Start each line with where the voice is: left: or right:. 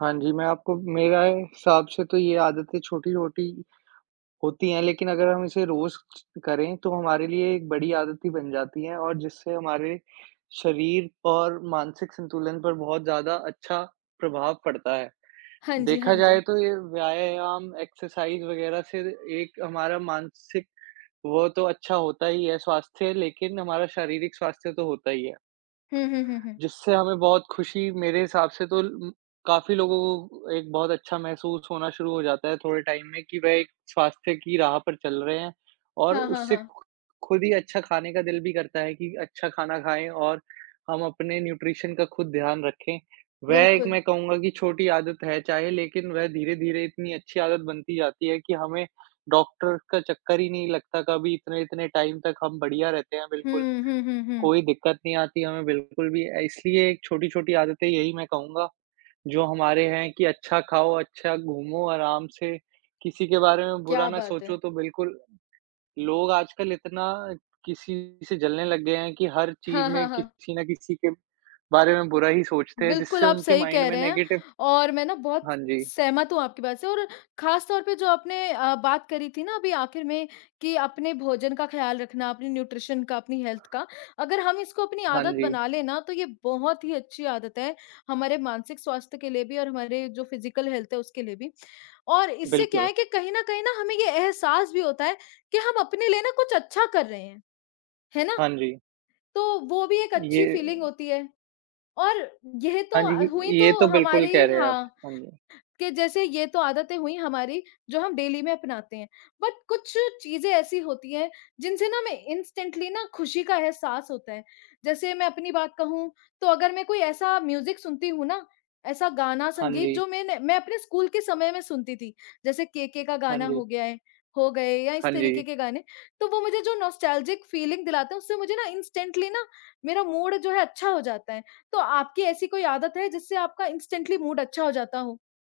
right: हाँ जी, मैं आपको मेरा ए हिसाब से तो ये आदतें छोटी-छोटी होती हैं, लेकिन अगर हम इसे रोज ज करें तो हमारे लिए एक बड़ी आदत ही बन जाती हैं और जिससे हमारे शरीर और मानसिक संतुलन पर बहुत ज़्यादा अच्छा प्रभाव पड़ता है।
left: हाँ जी, हाँ
right: देखा जाए
left: जी।
right: तो ये व्यायाम, एक्सरसाइज़ वग़ैरह से एक हमारा मानसिक वो तो अच्छा होता ही है स्वास्थ्य, लेकिन हमारा शारीरिक स्वास्थ्य तो होता ही है।
left: हुँ, हुँ, हुँ, हुँ।
right: जिससे हमें बहुत खुशी मेरे हिसाब से तो ल उम, काफ़ी लोगों को एक बहुत अच्छा महसूस होना शुरू हो जाता है, थोड़े टाइम में कि वह एक स्वास्थ्य की राह पर चल रहे हैं और
left: हाँ, हाँ,
right: उससे
left: हाँ।
right: खुद ही अच्छा खाने का दिल भी करता है, कि अच्छा खाना खाए और हम अपने न्यूट्रिशन का खुद ध्यान रखे। वह एक
left: बिल्कुल।
right: मैं कहूँगा कि छोटी आदत है चाहे, लेकिन वह धीरे-धीरे इतनी अच्छी आदत बनती जाती है, कि हमें डॉक्टर का चक्कर ही नहीं लगता कभी इतने-इतने टाइम तक हम बढ़िया रहते हैं, बिल्कुल।
left: हुँ, हुँ, हुँ, हुँ।
right: कोई दिक्कत नहीं आती हमें बिल्कुल भी अ, इसलिए छोटी-छोटी आदतें यही मैं कहूँगा जो हमारे है कि अच्छा खाओ, अच्छा घूमो आराम से किसी के बारे में बुरा
left: क्या
right: ना
left: बात है।
right: सोचो तो बिल्कुल लोग आजकल इतना किसी से जलने लग गए हैं, कि हर चीज़
left: हाँ, हाँ,
right: में
left: हाँ।
right: किसी न किसी के बारे में बुरा ही सोचते हैं,
left: बिल्कुल,
right: जिससे
left: आप
right: उनके
left: सही
right: माइंड
left: कह
right: में
left: रहे हैं
right: नेगेटिव
left: और मैं ना बहुत
right: हाँ जी।
left: सहमत हूँ आपकी बात से और ख़ासतौर पे जो आपने अ, बात करी थी ना अभी आखिर में कि अपने भोजन का ख़्याल रखना, अपनी न्यूट्रिशन का, अपनी हेल्थ का, अगर हम इसको अपनी
right: हाँ
left: आदत
right: जी।
left: बना लें ना तो ये बहुत ही अच्छी आदत है, हमारे मानसिक स्वास्थ्य के लिए भी और हमारे जो फिजिकल हेल्थ है उसके लिए भी। और इससे क्या
right: बिल्कुल।
left: है कि कहीं न कहीं ना हमें ये एहसास भी होता है कि हम अपने लिए ना कुछ अच्छा कर रहे हैं, है ना?
right: हाँ जी।
left: तो वो भी एक अच्छी फ़ीलिंग
right: ये
left: होती है, और यह
right: हाँ
left: तो अ,
right: जी,
left: हुई
right: ये
left: तो
right: तो बिल्कुल कह
left: हमारी
right: रहे हैं आप।
left: हाँ,
right: हाँ जी।
left: कि जैसे ये तो आदतें हुई हमारी जो हम डेली में अपनाते हैं, बट कुछ चीज़ें ऐसी होती हैं, जिनसे ना हमें इंस्टेंटली ना खुशी का एहसास होता है। जैसे मैं अपनी बात कहूँ तो अगर मैं कोई ऐसा म्यूजिक सुनती हूँ ना, ऐसा गाना,
right: हाँ
left: संगीत
right: जी।
left: जो मैंने मैं अपने स्कूल के समय में सुनती थी, जैसे केके का
right: हाँ
left: गाना
right: जी।
left: हो गया है हो गए या इस
right: हाँ
left: तरीके
right: जी।
left: के गाने तो वो मुझे जो नॉस्टेल्जिक फ़ीलिंग दिलाते हैं, उससे मुझे ना इंस्टेंटली ना, मेरा मूड जो है अच्छा हो जाता है। तो आपकी ऐसी कोई आदत है जिससे आपका इंस्टेंटली मूड अच्छा हो जाता हो?